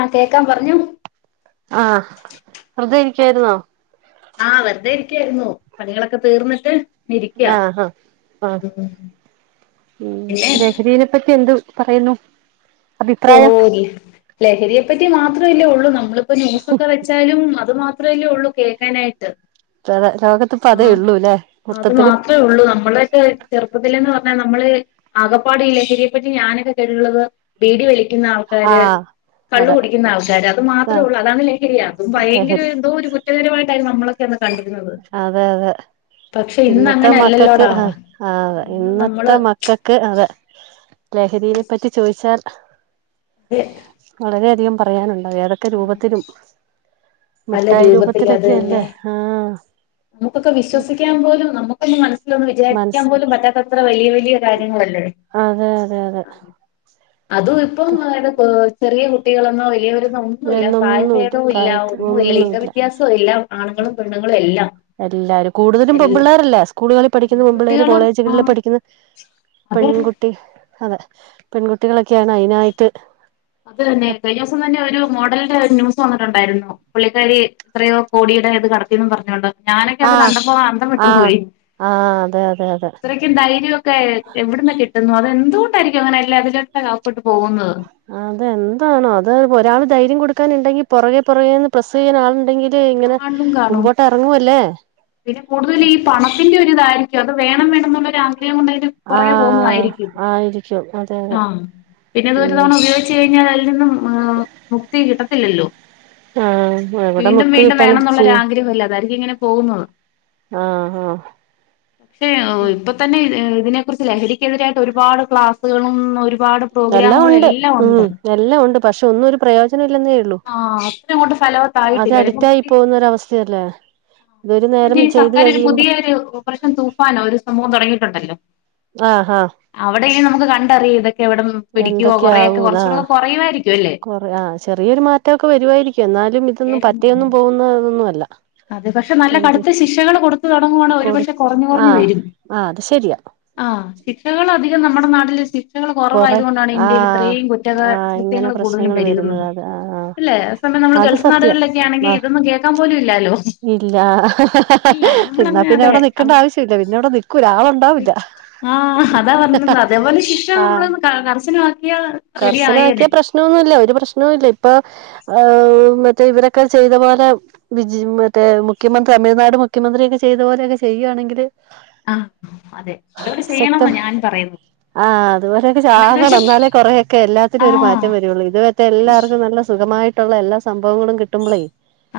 ആഹ് കേക്കാം പറഞ്ഞോ ആഹ വെറുതെ ഇരിക്കായിരുന്നോ ആഹ് വെറുതെ ഇരിക്കായിരുന്നു പണികളൊക്കെ തീർന്നിട്ട് ഇരിക്ക ആഹഹ ആഹ പിന്നെ ഉ രഹതിനെപ്പറ്റി എന്ത് പറയുന്നു അഭിപ്രായം പോല്ല ലഹരിയെ പറ്റി മാത്രമല്ലേ ഉള്ളൂ നമു നമ്മളിപ്പോ ന്യൂസൊക്കെ വെച്ചാലും അത് മാത്രമല്ലേ ഉള്ളൂ കേൾക്കാനായിട്ട് അതെ ലോകത്തിപ്പ അതേ ആഹ ഉള്ളൂല്ലേ അത് മൊത്തത്തില് മാത്രേ ഉള്ളൂ നമ്മളൊക്കെ ചെറുപ്പത്തിലൽന്ന് പറ നമ്മള് ആകപ്പാട് ലഹരിയെപ്പറ്റി ഞാനൊക്കെ കേട്ടിട്ടുള്ളത് ബീടി വലിക്ക ക്കുന്ന ആൾക്കാാര് ആഹ് കള്ള് അതെ കുടിക്കുന്ന ആൾക്കാര് അത് മാത്രേ ആഹ് ഉള്ള അതാണ് ലഹരിയാ അതും ഭയങ്കര ലഹരി എന്തോ കുറ്റകരമായിട്ട നമ്മള അതെ അതെ പക്ഷെ ഇന്ന് ഇന്നത്തെ അങ്ങനെ മക്കൾക്ക് അല്ലല്ലോടാ ആ ഇന്ന് ഇന്നത്തെ നമ്മള് മക്കൾക്ക് അതെ ലഹരീനെപ്പറ്റി അതെ ചോദിച്ചാൽ വളരെയധികം പറയാനുണ്ടാവും ഏതൊക്കെ ആ, രൂപത്തിലും പല മിഠായി രൂപത്തിൽ അത് തന്നെ രൂപത്തിലൊക്കെയല്ലേ നമുക്കൊക്കെ ആഹത് വിശ്വസിക്കാൻ പോലും നമുക്കൊന്ന് മനസ്സിലൊന്ന് വിചാരിക്കാൻ പോലും പറ്റത്തത്ര വലിയ വലിയ കാര്യങ്ങളല്ല അതെ അതെ അതെ ആ അതും ഇപ്പം അതത് ചെറിയ കുട്ടികളൊന്നോ വലിയവരെന്നോ ഒന്നുമല്ല എന്നൊന്നുമില്ല പ്രായഭേദവും ഇല്ല പ്രായത്തി ലിംഗ ഒന്നുമില്ല വെത്യാസം ഇല്ലാ ആണുങ്ങളും പെണ്ണുങ്ങളും എല്ലാം എല്ലാരും കൂടുതലും പെൺ എല്ല പിള്ളേരല്ല സ്കൂളുകളിൽ പഠിക്കുന്ന പെമ്പിള്ളേർ കുട്ടികള് ആ കോളേജുകളിൽ പഠിക്കുന്ന അതെ പെൺകുട്ടി അതെ പെൺകുട്ടികളൊക്കെയാണ് അതിനായിട്ട് അത് തന്നെ കഴിഞ്ഞസം തന്നെ ഒരു മോഡലിന്റെ കാര്യം ന്യൂസിൽ തോന്നിട്ടുണ്ടായിരുന്നു പുള്ളിക്കാരി എത്രയോ കോടിയുടെ ഇത് കടത്തിന്ന് പറഞ്ഞോണ്ട് ഞാനൊക്കെ അത് ആഹ് കണ്ടപ്പോ അന്തം വിട്ടു ആഹ് പോയി ആഹ് അതെ അതെ അതെ ഇത്രയ്ക്കും ധൈര്യൊക്കെ എവിടന്ന് കിട്ടുന്നു അത് എന്തുകൊണ്ടായിരിക്കും അങ്ങനെല്ല അതിലൊക്ക അകപ്പെട്ടു പോകുന്നത് അതെന്താണോ അത് ഒരാൾ ധൈര്യം കൊടുക്കാനുണ്ടെങ്കി പുറകെ പുറകേന്ന് പ്രസ്സ് ചെയ്യാൻ ആളുണ്ടെങ്കിൽ ഇങ്ങനെ ആണിനും കാണും മുമ്പോട്ട് ഇറങ്ങുവല്ലേ പിന്നെ കൂടുതൽ ഈ പണത്തിന്റെ ഒരിതായിരിക്കും അത് വേണം വേണം എന്നുള്ള ഒരാഗ്രഹം അ കൊണ്ട്തിന് കുറേ ആഹ് പോകന്നതയിരിക്കും ആയിരിക്കും അതെ അതെ ആഹ പിന്നെത് ഒരു ഉം തവണ ഉപയോഗിച്ചു കഴിഞ്ഞാൽ അതിൽ നിന്നും മുക്തി കിട്ട ല്ലോ ആഹ് എവിടെ വീണ്ടും മുക്തി വീണ്ടും കിട്ടാന വേണം എന്നുള്ളൊ ചെയ്യ ആഗ്രഹല്ല അതായിരിക്കും ഇങ്ങനെ പോകുന്നത് ആഹ് ആഹ് പക്ഷെ ഇപ്പൊ തന്നെ അതിനെക്കുറിച്ച് ലഹരിക്കെതിരായിട്ട് ഒരുപാട് ക്ലാസ്സുകളും ഒരുപാട് എല്ലാം പ്രോഗ്രാമുകളും ഉണ്ട് ഉം ഉണ്ട് എല്ലാം ഉണ്ട് പക്ഷെ ഒന്നും ഒരു പ്രയോജനം ഇല്ലെന്ന് ഉള്ളു ആഹ് അത്ര അങ്ങോട്ട് അത് ഫലവത്തായിട്ടില്ല അഡിക്റ്റായി അല്ലെങ്കി പോകുന്നൊരവസ്ഥയല്ലേ ഇതൊരു നേരം മറ്റേ ചെയ്ത് സർക്കാര് ഒരു കഴിയുമ്പോ പുതിയ ഒരു ഓപ്പറേഷൻ തൂഫാനോ ഒരു സംഭവം തുടങ്ങിയിട്ടുണ്ടല്ലോ അവിടെ ഇ നമുക്ക് കണ്ടറിയതക്കെ എന്തൊക്കെയ ആകും ആ കുറയുമായിരിക്കും അല്ലേ കൊറ ആ ചെറിയൊരു മാറ്റമൊക്കെ വരുവായിരിക്കും എന്നാലും ഇതൊന്നും മതിയായിരുന്നു പറ്റയൊന്നും ആദ്യം പോകുന്ന ഇതൊന്നുമല്ല അത് പക്ഷെ നല്ല കടുത്ത ശിക്ഷകള് കൊടുത്തു കൊടു ആഹ് ആഹ് അത് ശരിയാ ആഹ ശിക്ഷകൾ അധികം നമ്മുടെ നാട്ടില് ശി കൊറെ കുറവായത കൊണ്ടാണ് ഇന്ത്യയിൽ ആഹ് ഇത്രയും കുറ്റ ആഹ് ഇങ്ങനെ കൃത്യങ്ങൾ കൂടുതലും പ്രശ്നങ്ങള് വരുന്നത് പെരുകുന്നത് അത് ആഹ് ആഹ് അല്ലെ ഇ നമ്മൾ അത് സത്യം ഗൾഫ്നാടുകളിലൊക്കെ ആണെങ്ക ആഹ് ഇതൊന്ന കേൾക്കാൻ പോല ഇല്ലോ ഇല്ല എന്നാ നമ്മളങ്ങനെ പിന്നെ അതെ എവിടെ നിക്കേണ്ട അവിടെ ആവശ്യില്ല പിന്നെ ഇവിടെ നിക്കൂല ആളുണ്ടാവൂില്ല ആഹ അതാ പറഞ്ഞത് അതേപോലെ പക്ഷെ ആഹ് നമ്മള് കർശന ആക്കിയാ റെഡി ആയേനെ ല്ല ഒരു പ്രശ്നവുംല്ല ഇപ്പ മറ്റേ ഇവരൊക്കെ ചെയ്ത പോലെ വിജി മറ്റേ മുഖ്യമന്ത്രി തമിഴ്നട് മുഖ്യമന്ത്രിയക്കെ ചെയ്തു പോലെക്കെ ചെയ്യുകയാണങ്കിൽ ആഹ അതെ അതോടെ ചെയ്യണംന്ന് ഞാൻ പറയുന്നു. അ ചാകണം എന്നാലേ കു കൊറെക്കെ എല്ലാത്തിനും ഒരു ആഹ് മാറ്റം വരുള്ളൂ. ഇത് മറ്റെഎല്ലർക്കുംനല്ല നുഖമായിട്ടുള്ള എല്ലാ സംഭവങ്ങളും കിട്ടുമ്പോളേ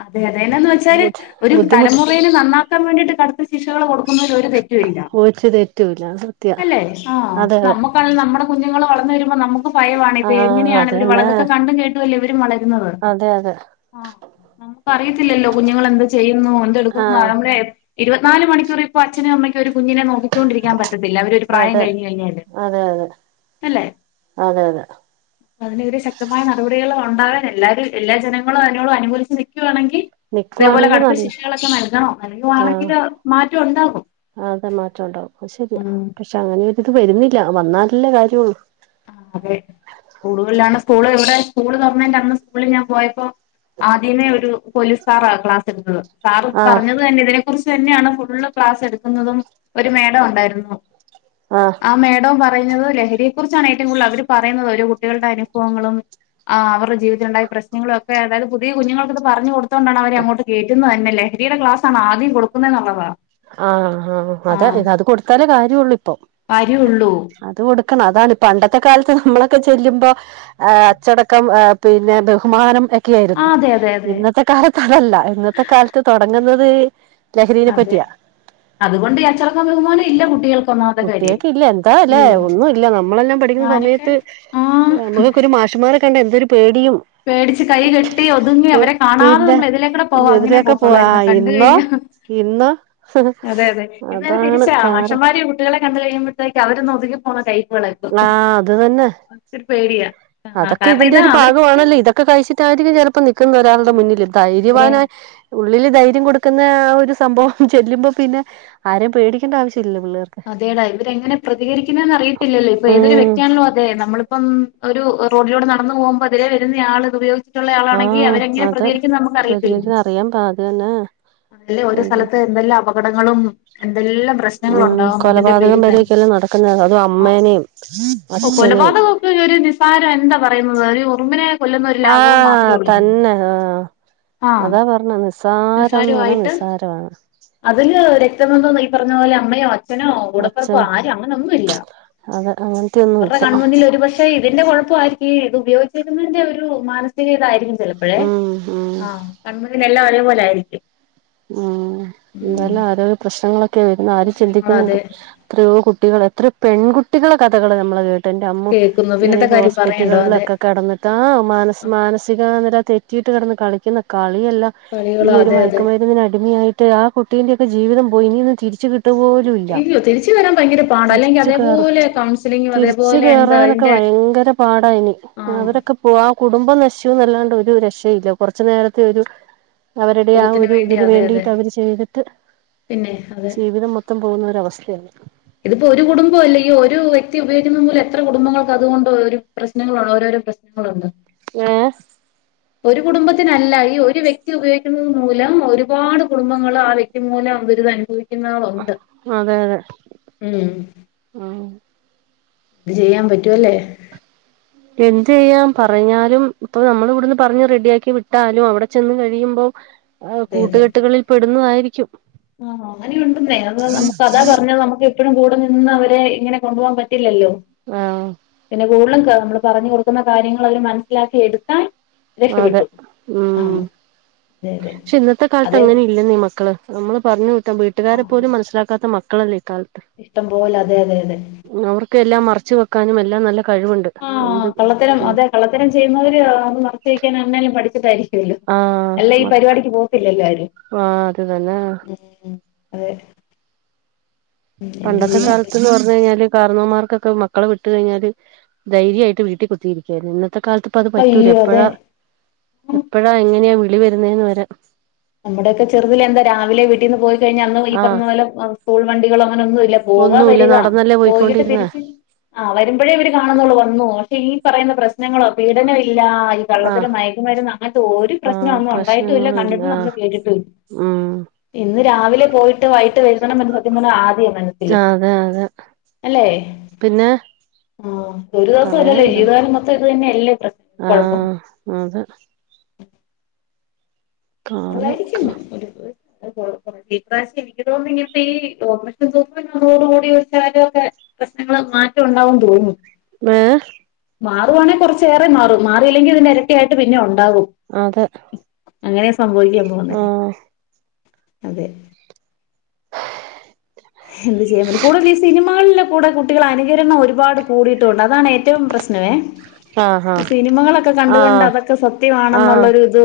അതെ അതെന്താന്ന് വെച്ചാല് ബുദ്ധി ഒരു ബുദ്ധിമുട്ട് തലമുറെ നന്നാക്കാൻ വേണ്ടിട്ട് കടുത്ത ശിക്ഷകള് കൊടുക്കുന്ന ച്ചത് തെറ്റൂല. അല്ലെ ആ നമ്മുക്കണ നമ്മുടെ കുഞ്ഞുങ്ങൾ വളർന്നു വരുമ്പോ നമുക്ക് ഭയമാണത് ആഹ് എങ്ങനെയാണ് അത് ഇവര് തന്നെ വളര്ന്നത്‌ കണ്ടും കേട്ടല്ലേ ഇവർ വളര്ന്നത് അതെ അതെ ആ നമ്മുക്കറിയത്തില്ലല്ലോ കുഞ്ഞുങ്ങളെന്താ ചെയ്യു ന്നോഎടു ആഹ് നമ്മ ഇരുപത്തിനാല് മണിക്കൂർ ഇപ്പൊ അച്നും അമ്മക്കും ഒരു കുഞ്ഞിനെ നോക്കിക്കൊണ്ടിരിക്കാൻ പ പറ്റത്തില്ല അവര് ഒരു പ്രായം അതെ കഴിഞ്ഞു കഴിഞ്ഞാല്, അതെ അതെ അതെ അല്ലേ? അതെ അതെ അതിനെതിരെ ശക്തമായ നടപടികൾ വേ ഉണ്ടാവാൻ എല്ലാരും എല്ലാ ജനങ്ങളും അതിനോട് അനുകൂലച്ച് നിൽക്കുയാണെങ്കിൽ ഇതേപോലെ നിക്കുവാണെങ്കി കടുത്ത നല്ല ശിശകളൊക്കെ ആഹ് നൽകണംനൽകുവാണെങ്കില് മാറ്റം ഉണ്ടാകും. അതെ മാറ്റം ഉണ്ടാവും. അ ശരിയാ, ഉം പക്ഷെ അങ്ങനെരിത് വരുന്നില്ല വന്നാലല്ലേ കാര്യള്ളു. ആ അതെ കൂടുതലാണ് സ്കൂള് ഇവിടെ സ്കൂള് തൊർണേന്റെ ന്ന് സ്കൂള ഞാൻ പോയപ്പോ ആദ്യമേ ഒരു പോലീസ് സാറാ ക്ലാസ് എടുത്തത് സാർ ആഹ് പറഞ്ഞത് തന്നെ ഇതിനെ കുറിച്ച് ഇതന്നെ ഫുള്ള് ക്ലാസെടുക്കുന്നതും ഒരു മേഡംഉണ്ടായിരുന്നു. ആഹ് ആ മേഡം പറയുന്നത് ലഹരിയെ കുറിച്ചാണ് ഏറ്റവും കൂടുതൽ അവര് പറയുന്നത് ഓരോ കുട്ടികളുടെ അനുഭവങ്ങളും ആ അവരുടെ ജീവിതത്തിലുണ്ടായ പ്രശ്നങ്ങളൊക്കെ അതായത് പുതിയ കുഞ്ഞങ്ങൾക്കത് പറഞ്ഞഞ് കൊടുക്കു അതൊണ്ടാണ് അവര് അങ്ങോട്ട് കേയറ്റുന്നത്തന്നെ ലഹരിയുടെ ക്ലാസ്സാണ് ആദ്യം കൊടുക്കുന്നത് എന്നൊക്കെ പറഞ്ഞ് ആഹ ആ അതേഅത് കൊടുത്താലേ കാര്യംള്ളൂ ഇപ്പൊ ആഹ് വരുള്ളൂ അത് കൊടു അതാണ് ഇപ്പ പണ്ടത്തെ കാലത്ത് നമ്മളൊക്കെ ചെല്ലുമ്പോൾ അച്ചടക്കം പിന്നെ ബഹുമാനം ആ യിരുന്നു അതെ അതെ അതെ ഇന്നത്തെ കാലത്തതല്ല ഇന്നത്തെ കാലത്ത് അതെ തുടങ്ങുന്നത് ലഹരിനെ അതെ പറ്റിയാ അതുകൊണ്ട് ഈ അച്ചടക്കം ബഹുമാനം ഇല്ല കുട്ടികൾക്ക് ഒന്നാമത്തെ കാര്യം കുട്ടികളെക്കെ ഇല്ല എന്താ അല്ലേ ഇല്ല ഒന്നും ഇല്ല നമ്മളെന്നെ പഠിക്കുന്ന ഞാനൊക്കെ സമയത്ത് ആഹ് നമുളൊക്കൊരു മാഷ്മാരെ കണ്ട എന്തരുപേടി നിയും പേടിച്ച് കൈ കെട്ടി ഒതുങ്ങി അവരെ കാണാതെ പിന്നെ നമ്മൾ എതിലേക്കൂടെ പോവാ അങ്ങനെ ഇവരൊക്കെ പോത്തോളായിരുന്നു കണ്ട് വായിന്നോ? കഴിഞ്ഞ ഇന്ന് അതെ അതെ ഇന്ന് അത് അതാണ് തിരിച്ചാ കാറ് മഷമ്മാര് കുട്ടികളെ കണ്ട് കഴിയുമ്പോഴ്ത്തേക്ക് അവരൊന്ന് ഒതുങ്ങി പോക്ന്ന ടൈപ്പാ ആഹ് അത് തന്നെ പേടിയാ ആ അതൊക്കെ കാരണം ഇതിന്റെ ഇതാ ഒരു അവര് ഭാഗമായി കുട്ടി ണല്ലേ ഇതൊക്കെ കഴിച്ചിട്ടായിരിക്കും ചിലപ്പോ നിക്കുന്നെ ആ, ഒരാളുടെ മുന്നിൽ ഇവരെ ധൈര്യവാനായി ഉള്ളില് ധൈര്യം കൊടുക്കുന്ന ഒരു സംഭവം ചെല്ലുമ്പോ പിന്നെ ആരെയും പേടിക്കേണ്ട ആവശ്യ അതെടാ ഇവരെങ്ങനെ പ്രതികരിക്കുന്നെന്ന് അറിയത്തില്ലല്ലോ ഇപ്പൊ ഏതൊരു ഉം വ്യക്തിയാണെലു അതെ നമ്മളിപ്പം ഒരു റോഡിലൂടെ നടന്നു പോകുമ്പോൾ എതിരെ വരുന്നെ ആള് ഉപയോഗിച്ചിട്ടുള്ള ആളാണെങ്കിൽ ആഹ് അവരെങ്ങനെ അതെ പ്രതികരിക്കുംന്ന് നമ്മക്ക് അറിയത്തില്ലല്ലൊ പ്രതികരിക്കാൻ അറിയാൻ പാ അത് തന്നെ അതല്ലേ എന്ത് ഓരോസ്ഥലത്ത് എന്തെല്ലാം അപകടങ്ങളും എന്തെല്ലാം പ്രശ്നങ്ങളും ഉം ഉണ്ട് കൊലപാതകം ഇതിന്റെപേരിതന്നെ വരെയൊക്കെയല്ലേ നടക്കുന്നത് അതും ആ അമ്മേനെയും ഓ അച്ഛനെയും കൊലപാതകൊക്കെയൊരു നിസാരായ് എന്താ പറയുന്നത് ഒരു ഉറുമ്പിനെ കൊല്ലുന്ന ഒരു ലാഘവം മാത്രേ ആഹ് ഉള്ളു തന്നെ ആഹ് [unintelligible] അതാ പറഞ്ഞെ നിസ്സാരംന്ന് പറഞ്ഞാ നിസ്സാരാണ്. അതില് രക്തബന്ധംന്നോ ഈ പറഞ്ഞ പോലെ അമ്മയോ അഛ അച്ഛനോ അച്ച കൂടപ്പെറപ്പോ ആരും അങ്ങനൊന്നുംല്ല. അത് അവരുടെ അങ്ങനത്തെയൊന്നുംല്ല കണ്മുന്നിൽ ഒരുപക്ഷെ ഇതിന്റെ കൊഴപ്പായിരിക്കും. ഇത് ഉപയോഗിച്ചരുന്നതിന്റെ ഒരു മാനസിക ഇതായിരിക്കും ചിലപ്പോയേ ഉം ഉം ആ കൺമുന്നില് ല്ലാം അരുപോലെയായിരിക്കും. ഉം എന്തായാലും ആരോഗ്യ പ്രശ്നങ്ങൾ ഉം ആരും പ്രശ്നങ്ങള് ചിന്തിക്കുന്നില്ല അത് എത്രയോ കുട്ടികൾ എത്രയോ പെൺകുട്ടികളെ കഥകൾ നമ്മള് കേട്ട എന്റെ അമ്മോ കേൾക്കുന്നു ഇങ്ങനെ പിന്നത്തെ കാര്യം പറയണ്ടോ അതെ ഹോസ്പിറ്റലുകളിലൊക്കെ കിടന്നിട്ടാ ആ മാനസ് മാനസികനില തെറ്റി ട്ട്കിടന്ന് കളിക്കുന്ന കളിയെല്ലാം ഈ കളികളോ ഒരു അതെ അതെ മയക്കുമരുന്നിന് അടിമയായിട്ട് ആ കുട്ടീന്റെറെ ജീവിതം പോയി ഇനി ഒന്ന് തിരിച്ച് കി ട്ട് പോലുല്ല ഇയ്യോ തിരിച്ചു വരാൻ ഭയങ്കര പാടാ അല്ലെങ്കിൽ തിരിച്ച് കേറ അതേപോലെ കൗൺസിലിങ്ങും തിരിച്ച് അതേപോലെ എന്താ കേറാനൊക്കെ [unintelligible] അതിന്റെ ഭയങ്കര പാടാഅയ്ന് ആ ആഹ് അവരൊക്കെ പോ ആ കുടുംബം നഷ് നല്ലാണ്ട് ഒരു രക്ഷയില്ല കുറച്ച് നേരത്തെ ഒരു അവരുടെ ആ സുഖത്തിന് ഒരു വേണ്ടി അതിന് അതെ അതെ വേണ്ടിയിട്ട് അവര് ചെയ്തിട്ട് പിന്നെ അതെ ജീവിതം മൊത്തം പോകുന്ന ഒരവസ്ഥയാണ് ഇതിപ്പോ ഒരു കുടുംബം അല്ലെ ഈ ഒരു വ്യക്തി ഉപയോഗിക്കുന്നത് കൊണ്ട് എത്ര കുടുംബങ്ങൾക്ക് അതുകൊണ്ട് ഒരു പ്രശ്നങ്ങളാണ് ഓരോ പ്രശ്നങ്ങളുണ്ട് ഏ ഒരു കുടുംബത്തിനല്ല ഈ ഒരു വ്യക്തി ഉപയോഗിക്കുന്നത് മൂലം ഒരുപാട് കുടുംബങ്ങൾ ആ വ്യക്തി മൂലം [unintelligible] അതെ അതെ ഉം ഉം ഇത് ചെയ്യാൻ പറ്റുവല്ലേ എന്ത് ചെയ്യൻ പറഞ്ഞാലും ഇപ്പൊ നമ്മൾ ഇവിടുന്ന് പറഞ്ഞ് റെഡിയാക്കി വിട്ടാലും അവിടെ ചെന്ന് കഴിയുമ്പോ ആ കൂട്ടുകെട്ടുകളിൽ പെടുന്നതായിരിക്കും ആഹ അങ്ങനെയ ഉണ്ടെന്നെ അത് നമുക്ക് അതാ പറഞ്ഞ നമുക്ക് എപ്പോഴും കൂടെ നിന്ന് അവരെ ഇങ്ങനെ കൊണ്ടുപോകാൻ പറ്റില്ലല്ലോ ആഹ് സക്കൂളിൽ നമ്മള് പറഞ്ഞ് കൊടുക്കുന്ന കാര്യങ്ങൾ അവര് മനസ്സിലാക്കി എടുത്താൽ അതെ രക്ഷപ്പെട്ടു ഉം ആഹ് അതെ അതെ പക്ഷെ ഇന്നത്തെ കാലത്ത് അതെ അങ്ങനെ ഇല്ല ന്നീ മക്കള് നമ്മള് പറഞ്ഞു വിട്ടാ വീട്ടുകാരെ ആഹ് പോലും മനസ്സിലാക്കാത്ത മക്കളല്ലേ ക്കായിട്ട് ഇഷ്ടം പോലെ അതെ അതെ അതെ മ് അവർക്ക് എല്ലാം മറച്ച് വെക്കാനും എല്ലാം നല്ല കഴിവുണ്ട് ആഹ് എന്ത് കള്ളത്തരം അതെ കള്ളത്തരം ചെയ്യുന്ന [unintelligible] [unintelligible] പഠിച്ചിട്ടായിരിക്കുഅല്ലോ ആഹ് അല്ലേ ഈ മ പരിപാടിക്ക് പോകത്തില്ലല്ലോ ആരും ആഹ് അത് തന്നാ ഉം അതെ ഉം എന്ത് പണ്ടത്തെ ചെയ്യാൻ കാലത്ത്ന്ന് പറ്റും പർഞ്ഞഴിഞ്ഞാല്. കാരണവന്മാർക്കൊക്കെ മക്കളെ വിട്ട് കഴിഞ്ഞാല് ധൈര്യമായിട്ട് വീട്ടിൽ കുത്തിയിരിക്കുകയായിരുന്നു ഇന്ന് ത്തെ കാലത്ത് ഇപ്പ അത് പറ്റൂല അയ്യോ അതെ എപ്പഴാ എപ്പഴാ എങ്ങനെയാ വിളി വരുന്നതന്ന് വരെ നമ്മുടെയൊക്കെ ചെറുതില് എന്താ രാവിലെ വീട്ടീന്ന് പോയി കഴിഞ്ഞാൽ അന്ന് ഈ പറഞ്ഞ ആഹ് പോല സ്കൂൾ വണ്ടികളും അങ്ങനൊന്നുമല്ല പോവാ ഒന്നുല്ല വരിക നടന്നല്ലേ പോയികിട്ട് പോയിക്കൊണ്ടിരുന്നേ തിരിച്ച് ആഹ് വരുമ്പോഴേ ഇവര് കാണുന്നുള്ളൂ വന്നു പക്ഷെ ഈ പറയുന്ന പ്രശ്നങ്ങളോ പീഡന ഇല്ലാ ഈ ആഹ് കള്ളത്തരം മയക്കുമരുന്ന് അങ്ങനത്തെ ഒരു പ്രശ്നം ആഹ് ഒന്നും ഉണ്ടായിട്ടും ഇല്ല പ്രശ്നങ്ങളും കണ്ടിട്ട് ന ആഹ് കേട്ടിട്ട് ഉം ഇന്ന് രാവിലെ പോയിട്ട് വൈട്ട് വരുന്നണം വരെ സത്യം പറഞ്ഞാ ആദിയാണ് മനസ്സില് അതെ അതെ അല്ലേ പിന്നെ ആഹ് ഒരു ദിവസം അല്ലല്ലോ പറയാനുണ്ടോ ജീവിതകാലം മൊത്തം ഇത് തന്നെയല്ലേ പ്രശ്ന കുഴപ്പം [inaudible] ആഹ് അതെ കാലം അതായിരിക്കും ഒരു ഈ പ്രാവശം എനിക്ക് തോന്നുന്നു ഇങ്ങനത്തെ ഈ ഓപ്പറേഷൻ തൂഫാൻ വന്നതോടു കൂടി ഒരു കാര്യൊക്കെ പ്രശ്നങ്ങൾ മാറ്റം ഉണ്ടാവുമെന്ന് തോന്നുന്നു ഏഹ് മാറുവാണെിൽ കുറച്ചേറെ മാറും മാറിയില്ലെങ്കിൽ ഇതിന് ഇരട്ടിയായിട്ട് പിന്നെ ഉണ്ടാവും അതെ അങ്ങനെയ സംഭവിക്കാൻ പോന്നെ ആഹ് അതെ എന്ത് ചെയ്യാൻ പറ്റും കൂടുതൽ ഈ സിനിമകളിലെ കൂടെ കുട്ടികൾ അനുകരണം ഒരുപാട് കൂടിയിട്ടുണ്ട് അ താണ് ഏറ്റവും പ്രശ്നമേ ആഹ് ആഹ് ഈ സിനിമകളൊക്കെ കണ്ട് കണ്ട് ആഹ് അതൊക്കെ ആഹ് സത്യമാണെന്നുള്ളരു ഇത്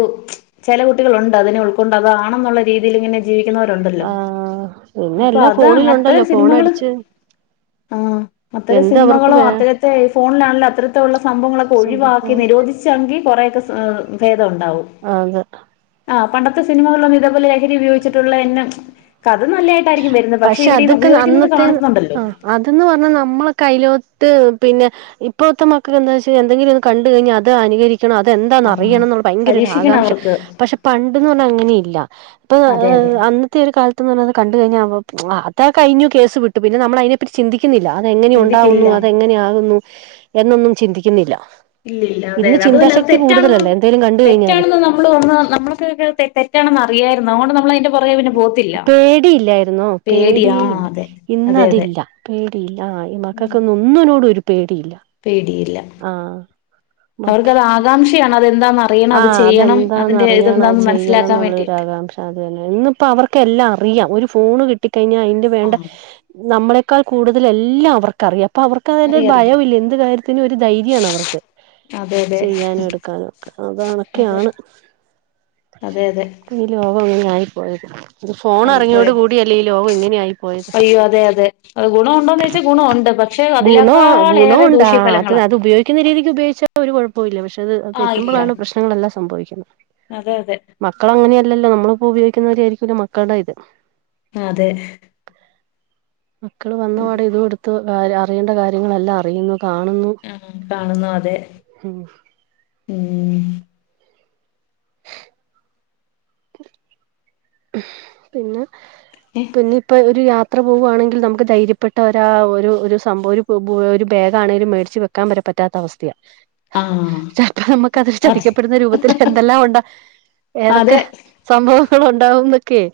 ചില കുട്ടികളുണ്ട് അതിനെയുൾക്കൊണ്ട്, അതാണെന്നുള്ള രീതിയിലിങ്ങനെ ജീവിക്കുന്നവരുണ്ടല്ലോ ആഹ് പിന്നെ അപ്പൊ എല്ലാം അത് അത്തരം ഫോണിലുണ്ടല്ലോ സിനിമകള് ഫോണടിച്ച് ആഹ് അത്തരം എന്ത് അവർക്ക് സിനിമകളും വേ അത്തരത്തെ ഫോണിലാണല്ലോ അത്തരത്തിലുള്ള സംഭവങ്ങളൊക്കെ ഒഴിവാക്കി സംഭവം നിരോധിച്ചെങ്കിൽ കുറെയൊക്കെ സ ഏഹ് ഭേ തം ഇതുണ്ടാവും അതെ ആഹ് പണ്ടത്തെ സിനിമകളിലൊന്നും ഇതേപോലെ ലഹരി ഉപയോഗിച്ചിട്ടുള്ള എന്നെ കഥ നല്ലതായിട്ടായിരിക്കും വരുന്നത് പക്ഷെ ഇവര് ഇത് അതൊക്കെ ഉപയോഗിക്കുന്നത് അന്നത്തെ കാണുന്നുണ്ടല്ലോ ആഹ് അതന്ന് പറഞ്ഞാൽ നമ്മളെ കൈലോ ട്ട് പിന്നെ ഇപ്പോഴത്തെ മക്കക്ക് എന്താന്ന് വെച്ചാൽ എന്തെങ്കിലും ഒന്നുകണ്ട് കഴിഞ്ഞാൽ അത് അനുകരി ക്കണം അതെന്താന്ന് ആഹ് അറിയണം എന്നുള്ള ഭയങ്കര ഒരു പരീക്ഷിക്കണം ആകാംക്ഷ. അവർക്ക് പക്ഷെ പണ്ടെന്ന് പറഞ്ഞാൽ അങ്ങനെയില്ല. ഇപ്പം അതെ അതെ അന്നത്തെ ഒരു കാലത്തെന്നു പറഞ്ഞാ അത് കണ്ടു കഴിഞ്ഞാ അത് കഴിഞ്ഞു കേസ് വിട്ടു പിന്നെ നമ്മളതിനെപ്പറ്റി ചിന്തി ക്കുന്നില്ല അതെങ്ങനെയ ഉണ്ടാവുന്നു ചിന്തിക്കില്ല അതെങ്ങനെയാകുന്നു എന്നൊന്നും ചിന്തിക്കുന്നില്ല. ഇല്ലില്ല അതെ ഇന്ന് അതുമല്ല അത് ചിന്താശക്തി തെറ്റാണെന്ന് കൂടുതലല്ലേ എന്തേലും കണ്ട് കഴിഞ്ഞാല് തെറ്റാണെന്ന് നമ്മള് വന്ന് നമ്മൾക്കൊക്കെ തെറ്റാണെന്ന് അറിയായിരുന്നു. അതുകൊണ്ട് നമ്മളതിൻ്റെ പുറകെ പിന്നെ പോ പേടിയില്ലായിരുന്നോ? ആഹ് പേടിയെയില്ല അതെ അതെ അതെ ഇന്നതില്ല പേടിയില്ല ഈ മക്ക ക്ക് ഒന്നിനോടുമൊരു പേടിയില്ല. ആഹ് അവർക്കത് ആകാംക്ഷയാണ് അതെന്താന്നറിയാൻ ആഹ് അതെന്താന്നറിയാൻ അത് മനസ്സിലാക്കാൻ ചെയ്യണമെന്നുള്ള ഒരു വേണ്ടിയിട്ട് ആകാംക്ഷ അത് തന്നെ. ഇന്നിപ്പോ അവർക്ക് എ ല്ലാം അറിയാം. ഒരു ഫോണ് കിട്ടിക്കഴിഞ്ഞാൽ അതിന്റെ വേണ്ട ആഹ് നമ്മളെക്കാൾ കൂടുതൽ എല്ലാമവർക്കറിയാം. ഇപ്പൊ അവർക്ക് അതിന്റെ ഒരു അറിയ അറിയ ഭയവും ഇല്ല എന്ത് കാര്യത്തിനും ഒരു ധൈര്യമാണവർക്ക് അതെ അതെ ചെയ്യാനും എടുക്കാനും. അതാണക്കെയാണ് അതെ അതെ ഈ ലോകം അങ്ങനായിപ്പോയത്. ഈ ഫോൺ ഇറങ്ങിയോട് ആയിപ്പോയത് കൂടിയല്ലേ ഈ ലോകം ഇങ്ങനെയായിപ്പോയത്. അയ്യോ അതെ അതെ അത് ഗുണം ഉണ്ടോന്ന് ചോദിച്ചാൽ ഗുണമുണ്ട് പക്ഷെ ഗുണവാ അതിനേക്കാളേറെ ഗുണവുണ്ട്. അത് ദൂഷ്യഫലങ്ങളാ അത് ഉപയോഗിക്കുന്ന രീതിക്ക് ഉപയോഗിച്ചാൽ ഒരു കുഴ പ്പോവുമില്ല പക്ഷെ അത് അത് ആഹ് ഇല്ല തെറ്റുമ്പോഴാണ് പ്രശ്നങ്ങളെല്ലാം സംഭവിക്കുന്നത്. അതെ അതെ മക്കളെങ്ങനെ യല്ലല്ലോ നമ്മളിപ്പോ ഉപയോഗിക്കുന്നാതിരിആയിരിക്കൂല മക്കളുടെയിത്. ആഹ് അതെ മക്കൾ വന്നപാടെ ഇതും എടുത്ത് അറിയേണ്ട കാര്യങ്ങളെല്ലാം അറിയുന്നു. കാണുന്നു ആഹ് ആഹ് കാണുന്നു അതെ ഉം ഊം പിന്നെ ഏഹ് പിന്നിപ്പൊ ഒരു യാ ത്ര പോകുയാണെങ്കിൽ നമുക്ക് ധൈര്യപ്പെട്ട ഒരാ ഒരു ഒരു സംഭവം ഒരു ഒരു ബാഗ് ആണെങ്കിലും മേടിച്ച് വെക്കാൻവരെ പറ്റും. പറ്റാത്ത അവസ്ഥയാ ആഹ് പക്ഷെ അപ്പൊ നമുക്ക് അതിൽ അതെ ചതിക്കപ്പെടുന്ന രൂപത്തിൽ എന്തെല്ലാം ഒണ്ട്? ഏതൊക്കെ അതെ സംഭവങ്ങളു ണ്ടാവുന്നൊക്കെയെ?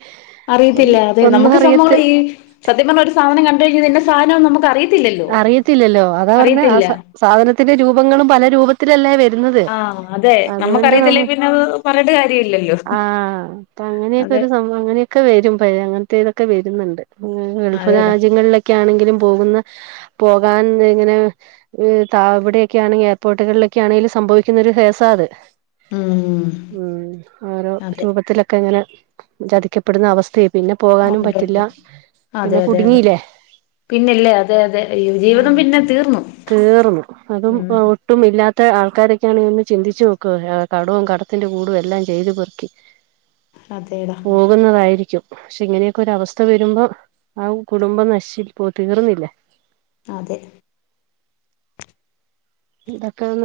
അറിയത്തില്ല അതെ നമുക്ക് സംഭവങ്ങൾ ഈ സത്യം പറഞ്ഞാൽ ഒരു സാധനം കണ്ട് കഴിഞ്ഞൽ ഇന്ന സാധനമെന്ന് നമുക്ക് അറിയത്തില്ലല്ലോ അറിയത്തില്ലല്ലോ അതാ പറഞ്ഞെ ആ അറിയത്തില്ല സ സാധനത്തിന്റെ രൂപങ്ങളും പല രൂപത്തിലല്ലേ വെരു രുന്നത് ആഹ് അതെ അതുകൊണ്ട് നമ്മക്കറിയത്തില്ലേ നമു പിന്നെ അത് പറഞ്ഞിട്ട് കാര്യല്ലല്ലോ ആ അങ്ങനെയൊ അതെ [unintelligible] സംഭവം അങ്ങനൊക്കെ വരും പഴേ അങ്ങനത്തേത് ഒക്കെ വരുന്നുണ്ട് ഗൾഫ് അതേടാ രാജ്യങ്ങളിലൊക്കെ ആണെങ്കിലും പോകുന്ന പോകാൻ ഇങ്ങനെ ത ഇവിടെയൊക്കെയാണെങ്കി എയർപോർട്ടുകളിലൊക്കെ യാണെങ്കിലും സംഭവിക്കുന്ന ഒരു കേസാത്. ഉം ഉം ഓരോ അതെ രൂപത്തിലൊക്കെ ഇങ്ങനെ ചതിക്കപ്പെടുന്ന അവസ്ഥയേ പിന്നെ പോകാനും ഉണ്ട് പറ്റില്ല ഉണ്ട് പിന്നെ അതെ അതെ അതെ കുടുങ്ങീല്ലേ? പിന്നില്ലേ അതെ അതെ അയ്യോ ആ ജീവിതം പിന്നെ തീർന്നു തീർന്നു അതും ഉം ഒട്ടും ഇല്ല ഇല്ലാത്ത ആൾക്കാരൊക്കെയാണന്ന് ചിന്തിച്ചു നോക്കു, കടവും കടത്തിന്റെ കൂടും എല്ലാം ചെയ്ത് പെറുക്കി അതേടാ പോകുന്നതായിരിക്കും പക്ഷെ ഇങ്ങനെയൊക്കെ ഒരു അവസ്ഥ വരുമ്പോ, ആ കുടുംബം നശി പോ തീർന്നില്ലേ അതെ ഇതൊക്കെയൊന്ന്